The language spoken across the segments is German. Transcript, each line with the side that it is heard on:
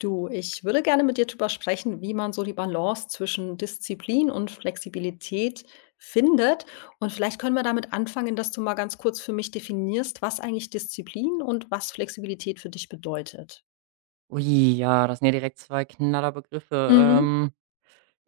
left: Du, ich würde gerne mit dir darüber sprechen, wie man so die Balance zwischen Disziplin und Flexibilität findet. Und vielleicht können wir damit anfangen, dass du mal ganz kurz für mich definierst, was eigentlich Disziplin und was Flexibilität für dich bedeutet.
right: Ui, ja, das sind ja direkt 2 Knallerbegriffe.
left: Mhm.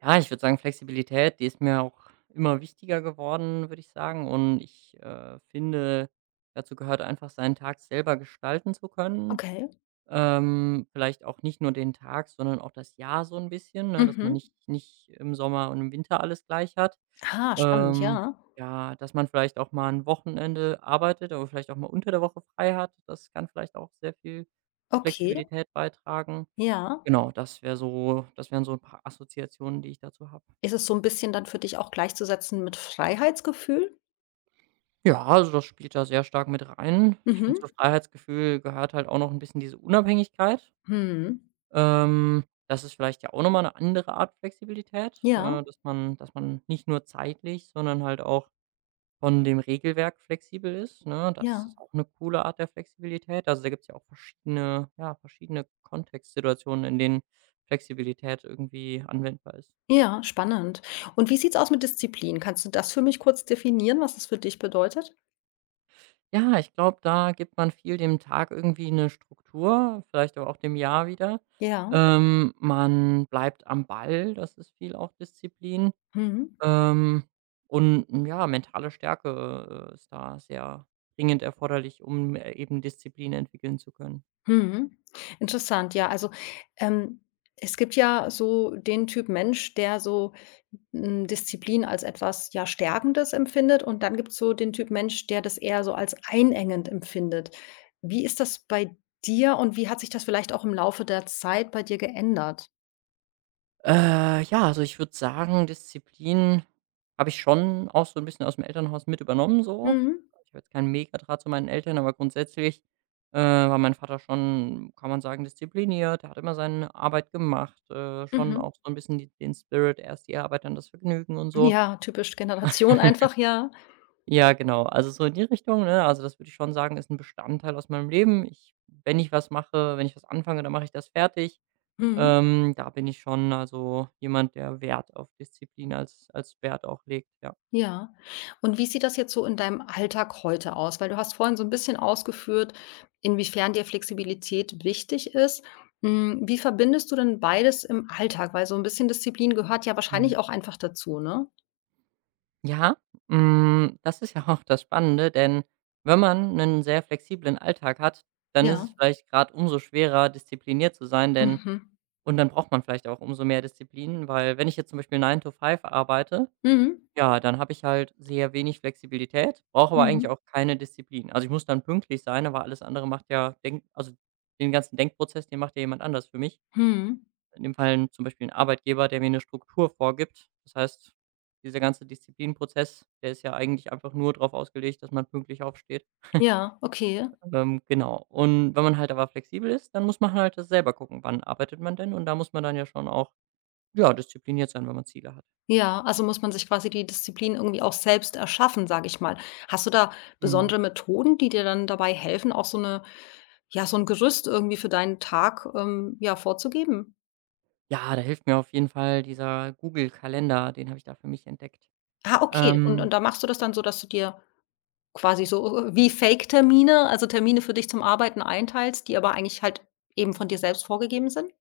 right: Ja, ich würde sagen, Flexibilität, die ist mir auch immer wichtiger geworden, würde ich sagen. Und ich, finde, dazu gehört einfach, seinen Tag selber gestalten zu können.
left: Okay.
right: Vielleicht auch nicht nur den Tag, sondern auch das Jahr so ein bisschen, ne, dass man
left: Mhm.
right: nicht im Sommer und im Winter alles gleich hat.
left: Ah, spannend,
right: Ähm,
left: ja.
right: ja, dass man vielleicht auch mal ein Wochenende arbeitet, aber vielleicht auch mal unter der Woche frei hat. Das kann vielleicht auch sehr viel zur
left: Okay,
right: Flexibilität beitragen.
left: ja.
right: Genau, das wären so ein paar Assoziationen, die ich dazu habe.
left: Ist es so ein bisschen dann für dich auch gleichzusetzen mit Freiheitsgefühl?
right: Ja, also das spielt da sehr stark mit rein. Ich
left: Mhm.
right: finde, zum Freiheitsgefühl gehört halt auch noch ein bisschen diese Unabhängigkeit.
left: Mhm.
right: Das ist vielleicht ja auch noch mal 'ne andere Art Flexibilität,
left: Ja,
right: dass man nicht nur zeitlich, sondern halt auch von dem Regelwerk flexibel ist, ne? Das
left: ja.
right: ist auch eine coole Art der Flexibilität. Also, da gibt's ja auch verschiedene Kontextsituationen, in denen Flexibilität irgendwie anwendbar ist.
left: Ja, spannend. Und wie sieht's aus mit Disziplin? Kannst du das für mich kurz definieren, was das für dich bedeutet?
right: Ja, ich glaube, da gibt man viel dem Tag irgendwie eine Struktur, vielleicht aber auch dem Jahr wieder.
left: Ja.
right: Man bleibt am Ball, das ist viel auch Disziplin.
left: Mhm.
right: Ähm, ja, mentale Stärke, ist da sehr dringend erforderlich, um, eben Disziplin entwickeln zu können.
left: Mhm. Interessant, ja. Also, ähm, es gibt ja so den Typ Mensch, der so, Disziplin als etwas, ja, Stärkendes empfindet und dann gibt's so den Typ Mensch, der das eher so als einengend empfindet. Wie ist das bei dir und wie hat sich das vielleicht auch im Laufe der Zeit bei dir geändert?
right: Ja, also ich würde sagen, Disziplin habe ich schon auch so ein bisschen aus dem Elternhaus mit übernommen so.
left: Mhm.
right: Ich habe jetzt keinen Megadraht zu meinen Eltern, aber grundsätzlich, war mein Vater schon, kann man sagen, diszipliniert. Er hat immer seine Arbeit gemacht, schon
left: Mhm.
right: auch so ein bisschen die den Spirit, erst die Arbeit, dann das Vergnügen und so.
left: Ja, typisch Generation einfach, ja.
right: Ja, genau. Also so in die Richtung, ne? Also das würde ich schon sagen, ist ein Bestandteil aus meinem Leben. Ich wenn ich was mache wenn ich was anfange, dann mache ich das fertig.
left: Mhm.
right: Da bin ich schon also jemand, der Wert auf Disziplin als Wert auch legt, ja.
left: Ja. Und wie sieht das jetzt so in deinem Alltag heute aus? Weil du hast vorhin so ein bisschen ausgeführt, inwiefern dir Flexibilität wichtig ist. Hm, wie verbindest du denn beides im Alltag? Weil so ein bisschen Disziplin gehört ja wahrscheinlich
right: Mhm.
left: auch einfach dazu, ne?
right: Ja, das ist ja auch das Spannende, denn wenn man einen sehr flexiblen Alltag hat, dann ist es
left: Ja.
right: vielleicht gerade umso schwerer, diszipliniert zu sein, denn
left: Mhm.
right: und dann braucht man vielleicht auch umso mehr Disziplin, weil wenn ich jetzt zum Beispiel 9 to Five arbeite,
left: Mhm.
right: ja, dann habe ich halt sehr wenig Flexibilität, brauche aber eigentlich
left: Mhm.
right: auch keine Disziplin. Also, ich muss dann pünktlich sein, aber alles andere macht ja Denk also den ganzen Denkprozess, den macht ja jemand anders für mich.
left: Mhm.
right: In dem Fall 'n zum Beispiel 'n Arbeitgeber, der mir 'ne Struktur vorgibt. Das heißt, dieser ganze Disziplinprozess, der ist ja eigentlich einfach nur drauf ausgelegt, dass man pünktlich aufsteht.
left: Ja, okay.
right: Genau. Und wenn man halt aber flexibel ist, dann muss man halt das selber gucken, wann arbeitet man denn? Und da muss man dann ja schon auch, ja, diszipliniert sein, wenn man Ziele hat.
left: Ja, also muss man sich quasi die Disziplin irgendwie auch selbst erschaffen, sage ich mal. Hast du da
right: Mhm.
left: besondere Methoden, die dir dann dabei helfen, auch so eine ja, so ein Gerüst irgendwie für deinen Tag, ja, vorzugeben?
right: Ja, da hilft mir auf jeden Fall dieser Google-Kalender, den habe ich da für mich entdeckt.
left: Ah, okay. Und
right: Ähm
left: da machst du das dann so, dass du dir quasi so, wie Fake-Termine, also Termine für dich zum Arbeiten einteilst, die aber eigentlich halt eben von dir selbst vorgegeben sind?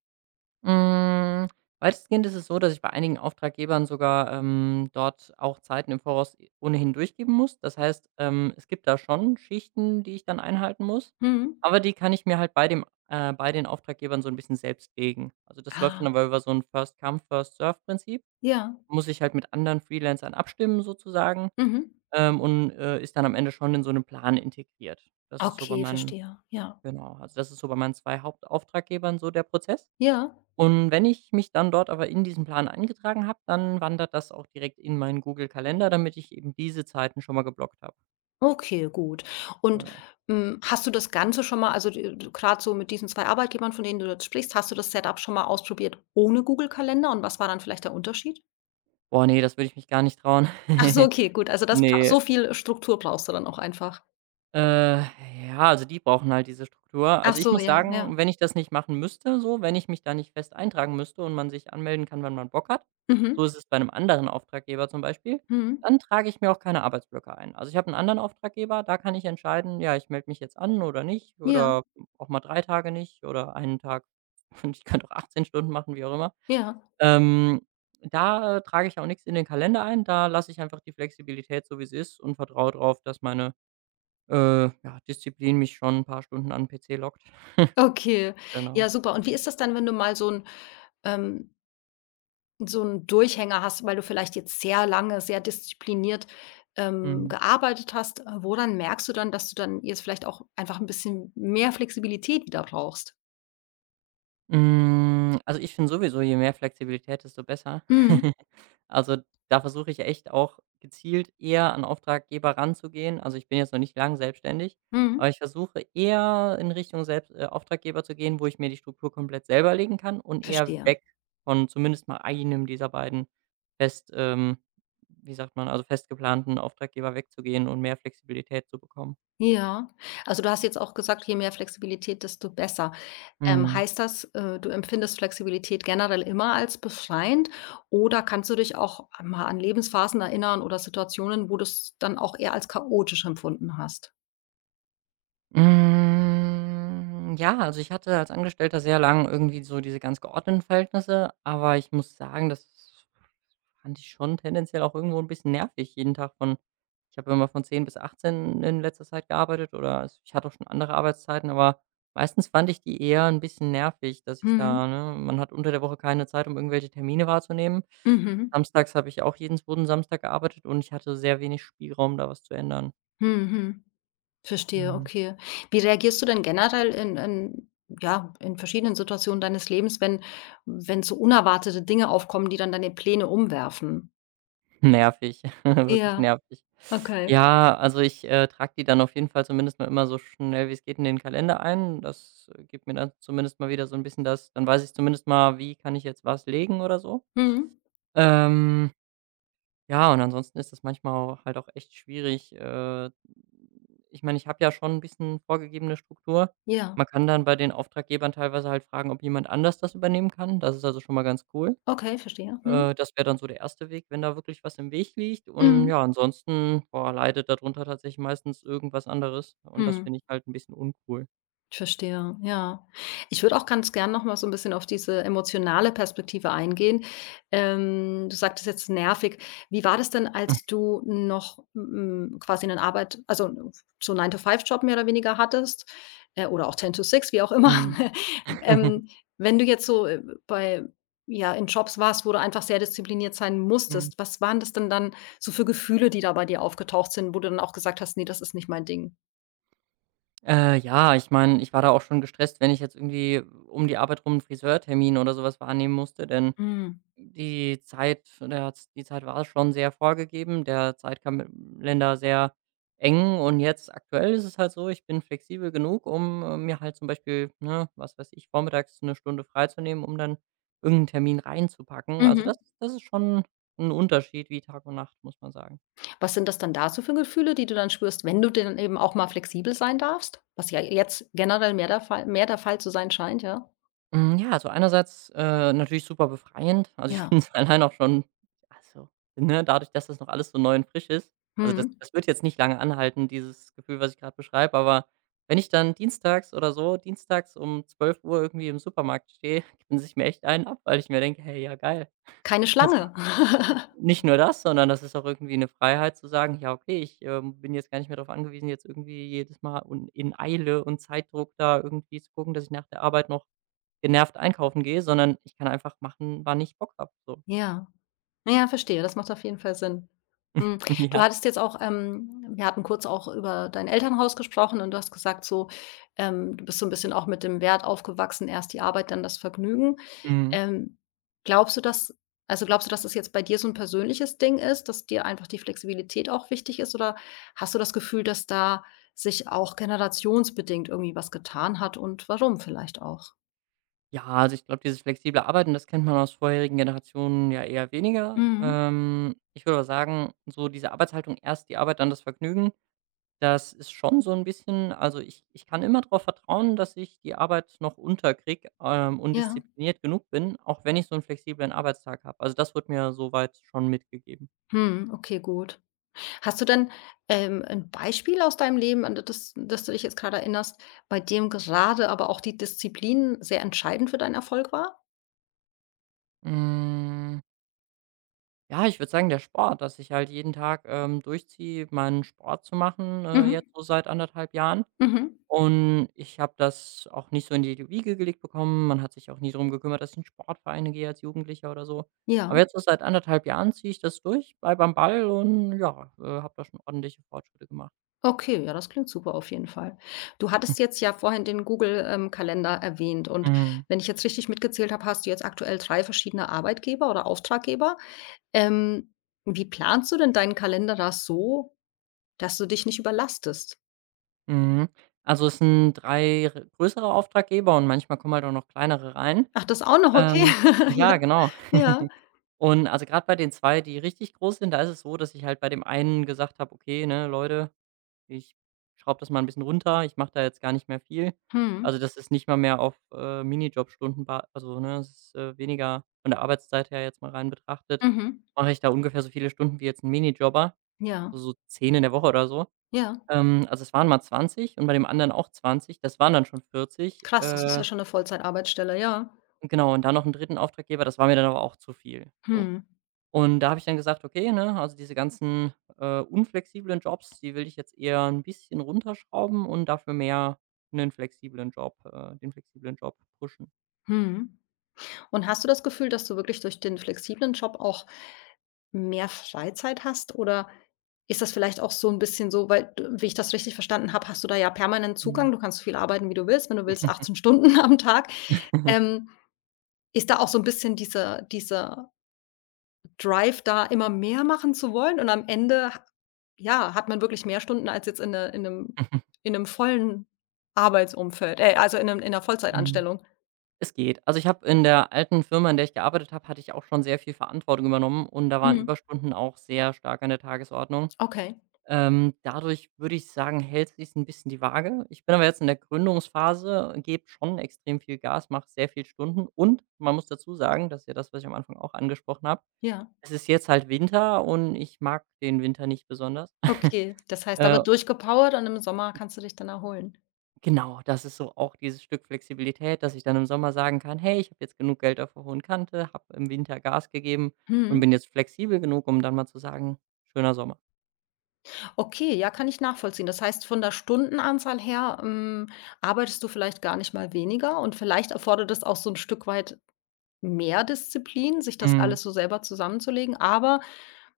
right: Hm, weitestgehend ist es so, dass ich bei einigen Auftraggebern sogar, dort auch Zeiten im Voraus i ohnehin durchgeben muss. Das heißt, es gibt da schon Schichten, die ich dann einhalten muss,
left: Mhm.
right: aber die kann ich mir halt bei den Auftraggebern so ein bisschen selbst legen. Also, das läuft
left: Ah,
right: dann aber über so ein First Come, First Serve-Prinzip.
left: ja.
right: Muss ich halt mit anderen Freelancern abstimmen sozusagen,
left: Mhm.
right: ist dann am Ende schon in so 'nem Plan integriert. Das ist so bei
left: Okay,
right: meinen
left: verstehe. Ja.
right: genau, also das ist so bei meinen 2 Hauptauftraggebern so der Prozess.
left: Ja.
right: Und wenn ich mich dann dort aber in diesen Plan eingetragen habe, dann wandert das auch direkt in meinen Google-Kalender, damit ich eben diese Zeiten schon mal geblockt habe.
left: Okay, gut. Und,
right: Genau.
left: hm, hast du das Ganze schon mal also, gerade so mit diesen 2 Arbeitgebern, von denen du jetzt sprichst, hast du das Setup schon mal ausprobiert ohne Google-Kalender und was war dann vielleicht der Unterschied?
right: Boah, ne, das würde ich mich gar nicht trauen.
left: Ach so, okay, gut. Also das bra
right: Ne,
left: so viel Struktur brauchst du dann auch einfach.
right: Äh, ja, also die brauchen halt diese Struktur.
left: Ach
right: Also, ich
left: so,
right: muss
left: ja,
right: sagen,
left: ja.
right: wenn ich das nicht machen müsste so, wenn ich mich da nicht fest eintragen müsste und man sich anmelden kann, wann man Bock hat, so
left: Mhm.
right: ist es bei einem anderen Auftraggeber zum Beispiel,
left: Mhm.
right: dann trage ich mir auch keine Arbeitsblöcke ein. Also, ich habe einen anderen Auftraggeber, da kann ich entscheiden, ja, ich melde mich jetzt an oder nicht
left: Ja,
right: oder auch mal 3 Tage nicht oder einen Tag und ich könnte auch 18 Stunden machen, wie auch immer.
left: ja,
right: Ähm, da trage ich auch nichts in den Kalender ein, da lasse ich einfach die Flexibilität so, wie sie ist und vertraue darauf, dass meine ja, Disziplin mich schon ein paar Stunden an 'n PC lockt.
left: okay. Ja,
right: Genau.
left: super. Und wie ist das dann, wenn du mal ähm, so 'n Durchhänger hast, weil du vielleicht jetzt sehr lange, sehr diszipliniert,
right: Mhm.
left: gearbeitet hast? Woran merkst du dann, dass du dann jetzt vielleicht auch einfach 'n bisschen mehr Flexibilität wieder brauchst?
right: Also, ich finde sowieso, je mehr Flexibilität, desto besser.
left: Mhm,
right: Also, da versuche ich echt auch gezielt eher an Auftraggeber ranzugehen. Also, ich bin jetzt noch nicht lang selbstständig,
left: mhm,
right: aber ich versuche eher in Richtung selbst Auftraggeber zu gehen, wo ich mir die Struktur komplett selber legen kann und eher
left: verstehe.
right: weg von zumindest mal einem dieser beiden fest wie sagt man, also, fest geplanten Auftraggeber wegzugehen und mehr Flexibilität zu bekommen.
left: Ja. Also, du hast jetzt auch gesagt: „Je mehr Flexibilität, desto besser.“
right: Mhm.
left: heißt das, du empfindest Flexibilität generell immer als befreiend oder kannst du dich auch mal an Lebensphasen erinnern oder Situationen, wo du es dann auch eher als chaotisch empfunden hast?
right: Ja, also ich hatte als Angestellter sehr lang irgendwie so diese ganz geordneten Verhältnisse, aber ich muss sagen, das fand ich schon tendenziell auch irgendwo ein bisschen nervig, jeden Tag von ich habe immer von 10 bis 18 in letzter Zeit gearbeitet oder es ich hatte auch schon andere Arbeitszeiten, aber meistens fand ich die eher ein bisschen nervig, dass ich
left: Mhm.
right: da ne, man hat unter der Woche keine Zeit, um irgendwelche Termine wahrzunehmen.
left: Mhm.
right: Samstags habe ich auch jeden 2. Samstag gearbeitet und ich hatte sehr wenig Spielraum, da was zu ändern.
left: Mhm. Verstehe,
right: Mhm.
left: okay. Wie reagierst du denn generell in ja, in verschiedenen Situationen deines Lebens, wenn so unerwartete Dinge aufkommen, die dann deine Pläne umwerfen?
right: Nervig, wirklich
left: Ja,
right: nervig.
left: okay.
right: Ja, also ich, trage die dann auf jeden Fall zumindest mal immer so schnell wie es geht in den Kalender ein. Das gibt mir dann zumindest mal wieder so ein bisschen das dann weiß ich zumindest mal, wie kann ich jetzt was legen oder so.
left: Mhm.
right: Ähm, ja, und ansonsten ist das manchmal au halt auch echt schwierig. Ich meine, ich habe ja schon ein bisschen vorgegebene Struktur.
left: Ja.
right: Man kann dann bei den Auftraggebern teilweise halt fragen, ob jemand anders das übernehmen kann. Das ist also schon mal ganz cool.
left: Okay, verstehe. Mhm.
right: Das wäre dann so der erste Weg, wenn da wirklich was im Weg liegt. Und
left: Mhm.
right: ja, ansonsten, boah, leidet darunter tatsächlich meistens irgendwas anderes. Und das
left: Mhm.
right: finde ich halt ein bisschen uncool.
left: Ich verstehe, ja. Ich würde auch ganz gern noch mal so 'n bisschen auf diese emotionale Perspektive eingehen. Du sagtest jetzt nervig. Wie war das denn, als du noch, hm, quasi 'nen Arbeit also so 'n Nine to Five Job mehr oder weniger hattest, oder auch Ten to Six, wie auch immer.
right: Mhm.
left: Ähm, wenn du jetzt so, bei ja, in Jobs warst, wo du einfach sehr diszipliniert sein
right: Mhm.
left: musstest, was waren das denn dann so für Gefühle, die da bei dir aufgetaucht sind, wo du dann auch gesagt hast: „Ne, das ist nicht mein Ding?“
right: Ja, ich meine, ich war da auch schon gestresst, wenn ich jetzt irgendwie um die Arbeit rum einen Friseurtermin oder sowas wahrnehmen musste, denn
left: Mhm.
right: die Zeit der die Zeit war schon sehr vorgegeben, der Zeitkalender sehr eng und jetzt aktuell ist es halt so, ich bin flexibel genug, um, mir halt zum Beispiel, ne, was weiß ich, vormittags eine Stunde freizunehmen, um dann irgendeinen Termin reinzupacken. Also,
left: Mhm.
right: das ist schon ein Unterschied wie Tag und Nacht, muss man sagen.
left: Was sind das dann da so für Gefühle, die du dann spürst, wenn du denn eben auch mal flexibel sein darfst? Was ja jetzt generell mehr der Fall zu sein scheint, ja?
right: Ja, also einerseits, natürlich super befreiend. Also, ich
left: Ja.
right: finde es allein auch schon also, ne, dadurch, dass das noch alles so neu und frisch ist also,
left: Mhm.
right: das wird jetzt nicht lange anhalten, dieses Gefühl, was ich gerade beschreibe, aber wenn ich dann dienstags oder so dienstags um 12 Uhr irgendwie im Supermarkt stehe, grinse ich mir echt einen ab, weil ich mir denke: „Hey, ja geil.“
left: Keine
right: Also,
left: Schlange.
right: nicht nur das, sondern das ist auch irgendwie eine Freiheit zu sagen: „Ja, okay, ich, bin jetzt gar nicht mehr darauf angewiesen, jetzt irgendwie jedes Mal und in Eile und Zeitdruck da irgendwie zu gucken, dass ich nach der Arbeit noch“ genervt einkaufen gehe, sondern ich kann einfach machen, wann ich Bock habe, so.
left: Ja. Ja, verstehe, das macht auf jeden Fall Sinn. Mhm. Du
right: Ja.
left: hattest jetzt auch wir hatten kurz auch über dein Elternhaus gesprochen und du hast gesagt so, du bist so ein bisschen auch mit dem Wert aufgewachsen, erst die Arbeit, dann das Vergnügen.
right: Mhm.
left: Ähm, glaubst du, dass das jetzt bei dir so ein persönliches Ding ist, dass dir einfach die Flexibilität auch wichtig ist oder hast du das Gefühl, dass da sich auch generationsbedingt irgendwie was getan hat und warum vielleicht auch?
right: Ja, also, ich glaube, dieses flexible Arbeiten, das kennt man aus vorherigen Generationen ja eher weniger.
left: Mhm.
right: Ich würde aber sagen, so diese Arbeitshaltung, erst die Arbeit, dann das Vergnügen, das ist schon so ein bisschen also, ich kann immer darauf vertrauen, dass ich die Arbeit noch unterkriege, und
left: Ja.
right: diszipliniert genug bin, auch wenn ich so einen flexiblen Arbeitstag habe. Also, das wird mir soweit schon mitgegeben.
left: Mhm, okay, gut. Hast du denn, 'n Beispiel aus deinem Leben, an das du dich jetzt gerade erinnerst, bei dem gerade aber auch die Disziplin sehr entscheidend für deinen Erfolg war?
right: Hm. Ja, ich würde sagen, der Sport, dass ich halt jeden Tag, durchziehe, meinen Sport zu machen,
left: Mhm,
right: jetzt so seit 1,5 Jahren.
left: mhm.
right: Und ich habe das auch nicht so in die Wiege gelegt bekommen. Man hat sich auch nie drum gekümmert, dass ich in Sportvereine gehe als Jugendlicher oder so.
left: Ja,
right: Aber jetzt so seit anderthalb Jahren ziehe ich das durch, bleibe am Ball und ja, habe da schon ordentliche Fortschritte gemacht.
left: okay, ja, das klingt super auf jeden Fall. Du hattest jetzt ja vorhin den Google, Kalender erwähnt und
right: Mhm,
left: wenn ich jetzt richtig mitgezählt habe, hast du jetzt aktuell 3 verschiedene Arbeitgeber oder Auftraggeber. Ähm, wie planst du denn deinen Kalender da so, dass du dich nicht überlastest?
right: mhm. Also, es sind 3 r größere Auftraggeber und manchmal kommen halt auch noch kleinere rein.
left: Ach, das auch noch, okay.
right: Ähm ja,
left: Ja,
right: genau.
left: ja.
right: Und also gerade bei den 2, die richtig groß sind, da ist es so, dass ich halt bei dem einen gesagt habe: „Okay, ne, Leute, ich schraube das mal ein bisschen runter. Ich mache da jetzt gar nicht mehr viel.“
left: Mhm.
right: Also, das ist nicht mal mehr auf, ne, es ist, weniger von der Arbeitszeit her jetzt mal rein betrachtet,
left: Mhm, mhm.
right: mache ich da ungefähr so viele Stunden wie jetzt ein Minijobber,
left: Ja,
right: so 10 in der Woche oder so.
left: ja.
right: Also, es waren mal 20 und bei dem anderen auch 20, das waren dann schon 40.
left: Krass, das ist ja schon 'ne Vollzeitarbeitsstelle, ja.
right: Genau, und dann noch einen dritten Auftraggeber, das war mir dann aber auch zu viel, so.
left: Mhm,
right: Und da habe ich dann gesagt: „Okay, ne, also diese ganzen, unflexiblen Jobs, die will ich jetzt eher ein bisschen runterschrauben und dafür mehr einen flexiblen Job den flexiblen Job pushen.“
left: mhm. Und hast du das Gefühl, dass du wirklich durch den flexiblen Job auch mehr Freizeit hast? Oder ist das vielleicht auch so 'n bisschen so weil d wie ich das richtig verstanden habe, hast du da ja permanent
right: Mhm.
left: Zugang. Du kannst so viel arbeiten, wie du willst, wenn du willst, 18 Stunden am Tag. Ähm, ist da auch so 'n bisschen diese Drive da immer mehr machen zu wollen und am Ende, ha ja, hat man wirklich mehr Stunden als jetzt in einem in 'nem vollen Arbeitsumfeld, also in 'ner
right: Mhm.
left: Vollzeitanstellung.
right: Es geht. Also, ich habe in der alten Firma, in der ich gearbeitet habe hatte ich auch schon sehr viel Verantwortung übernommen und da waren
left: Mhm.
right: Überstunden auch sehr stark an der Tagesordnung.
left: Okay,
right: Dadurch würde ich sagen, hält sich ein bisschen die Waage. Ich bin aber jetzt in der Gründungsphase, gebe schon extrem viel Gas, mache sehr viel Stunden und man muss dazu sagen, das ist ja das, was ich am Anfang auch angesprochen habe,
left: ja.
right: es ist jetzt halt Winter und ich mag den Winter nicht besonders.
left: Okay, das heißt, da
right: Äh,
left: wird durchgepowert und im Sommer kannst du dich dann erholen.
right: genau, das ist so auch dieses Stück Flexibilität, dass ich dann im Sommer sagen kann: „Hey, ich habe jetzt genug Geld auf der hohen Kante, habe im Winter Gas gegeben und
left: Mhm.
right: bin jetzt flexibel genug, um dann mal zu sagen: 'Schöner Sommer.'“
left: Okay, ja, kann ich nachvollziehen. Das heißt, von der Stundenanzahl her, hm, arbeitest du vielleicht gar nicht mal weniger und vielleicht erfordert es auch so ein Stück weit mehr Disziplin, sich das
right: Mhm.
left: alles so selber zusammenzulegen, aber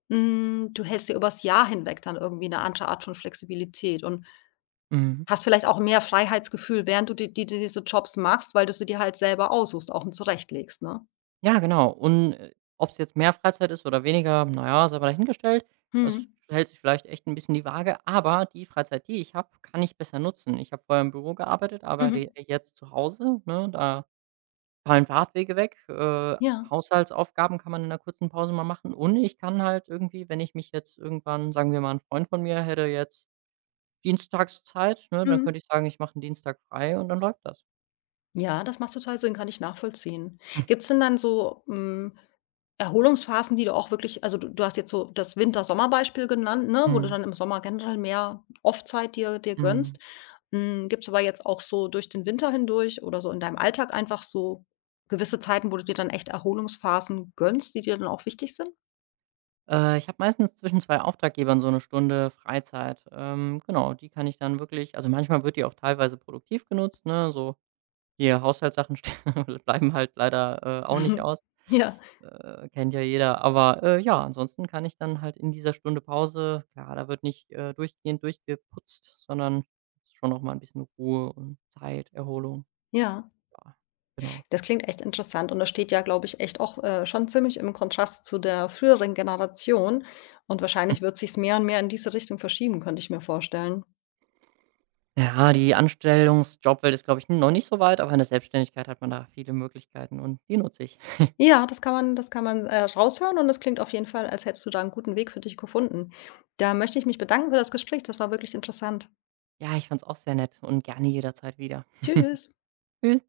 left: hm, du hältst dir übers Jahr hinweg dann irgendwie eine andere Art von Flexibilität und
right: Mhm.
left: hast vielleicht auch mehr Freiheitsgefühl, während du die diese Jobs machst, weil du sie dir halt selber aussuchst, auch und zurechtlegst, ne?
right: Ja, genau. Und, ob es jetzt mehr Freizeit ist oder weniger, naja sei mal dahingestellt. Das
left: Mhm.
right: hält sich vielleicht echt ein bisschen die Waage, aber die Freizeit, die ich habe, kann ich besser nutzen. Ich habe vorher im Büro gearbeitet, aber
left: Mhm.
right: die jetzt zu Hause, ne? Da fallen Fahrtwege weg,
left: Ja.
right: Haushaltsaufgaben kann man in einer kurzen Pause mal machen und ich kann halt irgendwie, wenn ich mich jetzt irgendwann sagen wir mal, ein Freund von mir hätte jetzt Dienstagszeit, ne? Dann
left: Mhm.
right: könnte ich sagen, ich mache einen Dienstag frei und dann läuft das.
left: Ja, das macht total Sinn, kann ich nachvollziehen. Gibt's denn dann so, hm, Erholungsphasen, die du auch wirklich also, du hast jetzt so das Winter-Sommer-Beispiel genannt, ne, wo du
right: Mhm.
left: dann im Sommer generell mehr Off-Zeit dir gönnst.
right: Mhm.
left: Hm, gibt's aber jetzt auch so durch den Winter hindurch oder so in deinem Alltag einfach so gewisse Zeiten, wo du dir dann echt Erholungsphasen gönnst, die dir dann auch wichtig sind?
right: Ich habe meistens zwischen 2 Auftraggebern so eine Stunde Freizeit. Genau, die kann ich dann wirklich also, manchmal wird die auch teilweise produktiv genutzt, ne? So hier Haushaltssachen ste bleiben halt leider, auch nicht aus.
left: Ja,
right: Kennt ja jeder. Aber, ja, ansonsten kann ich dann halt in dieser Stunde Pause klar, da wird nicht, durchgehend durchgeputzt, sondern ist schon noch mal ein bisschen Ruhe und Zeit, Erholung.
left: ja.
right: Ja, genau.
left: Das klingt echt interessant und das steht ja, glaube ich, echt auch, schon ziemlich im Kontrast zu der früheren Generation und wahrscheinlich wird sich's mehr und mehr in diese Richtung verschieben, könnte ich mir vorstellen.
right: Ja, die Anstellungsjobwelt ist, glaube ich, noch nicht so weit, aber in der Selbstständigkeit hat man da viele Möglichkeiten und die nutze ich.
left: Ja, das kann man, raushören und das klingt auf jeden Fall, als hättest du da einen guten Weg für dich gefunden. Da möchte ich mich bedanken für das Gespräch. Das war wirklich interessant.
right: Ja, ich fand's auch sehr nett und gerne jederzeit wieder.
left: Tschüss.
right: Tschüss.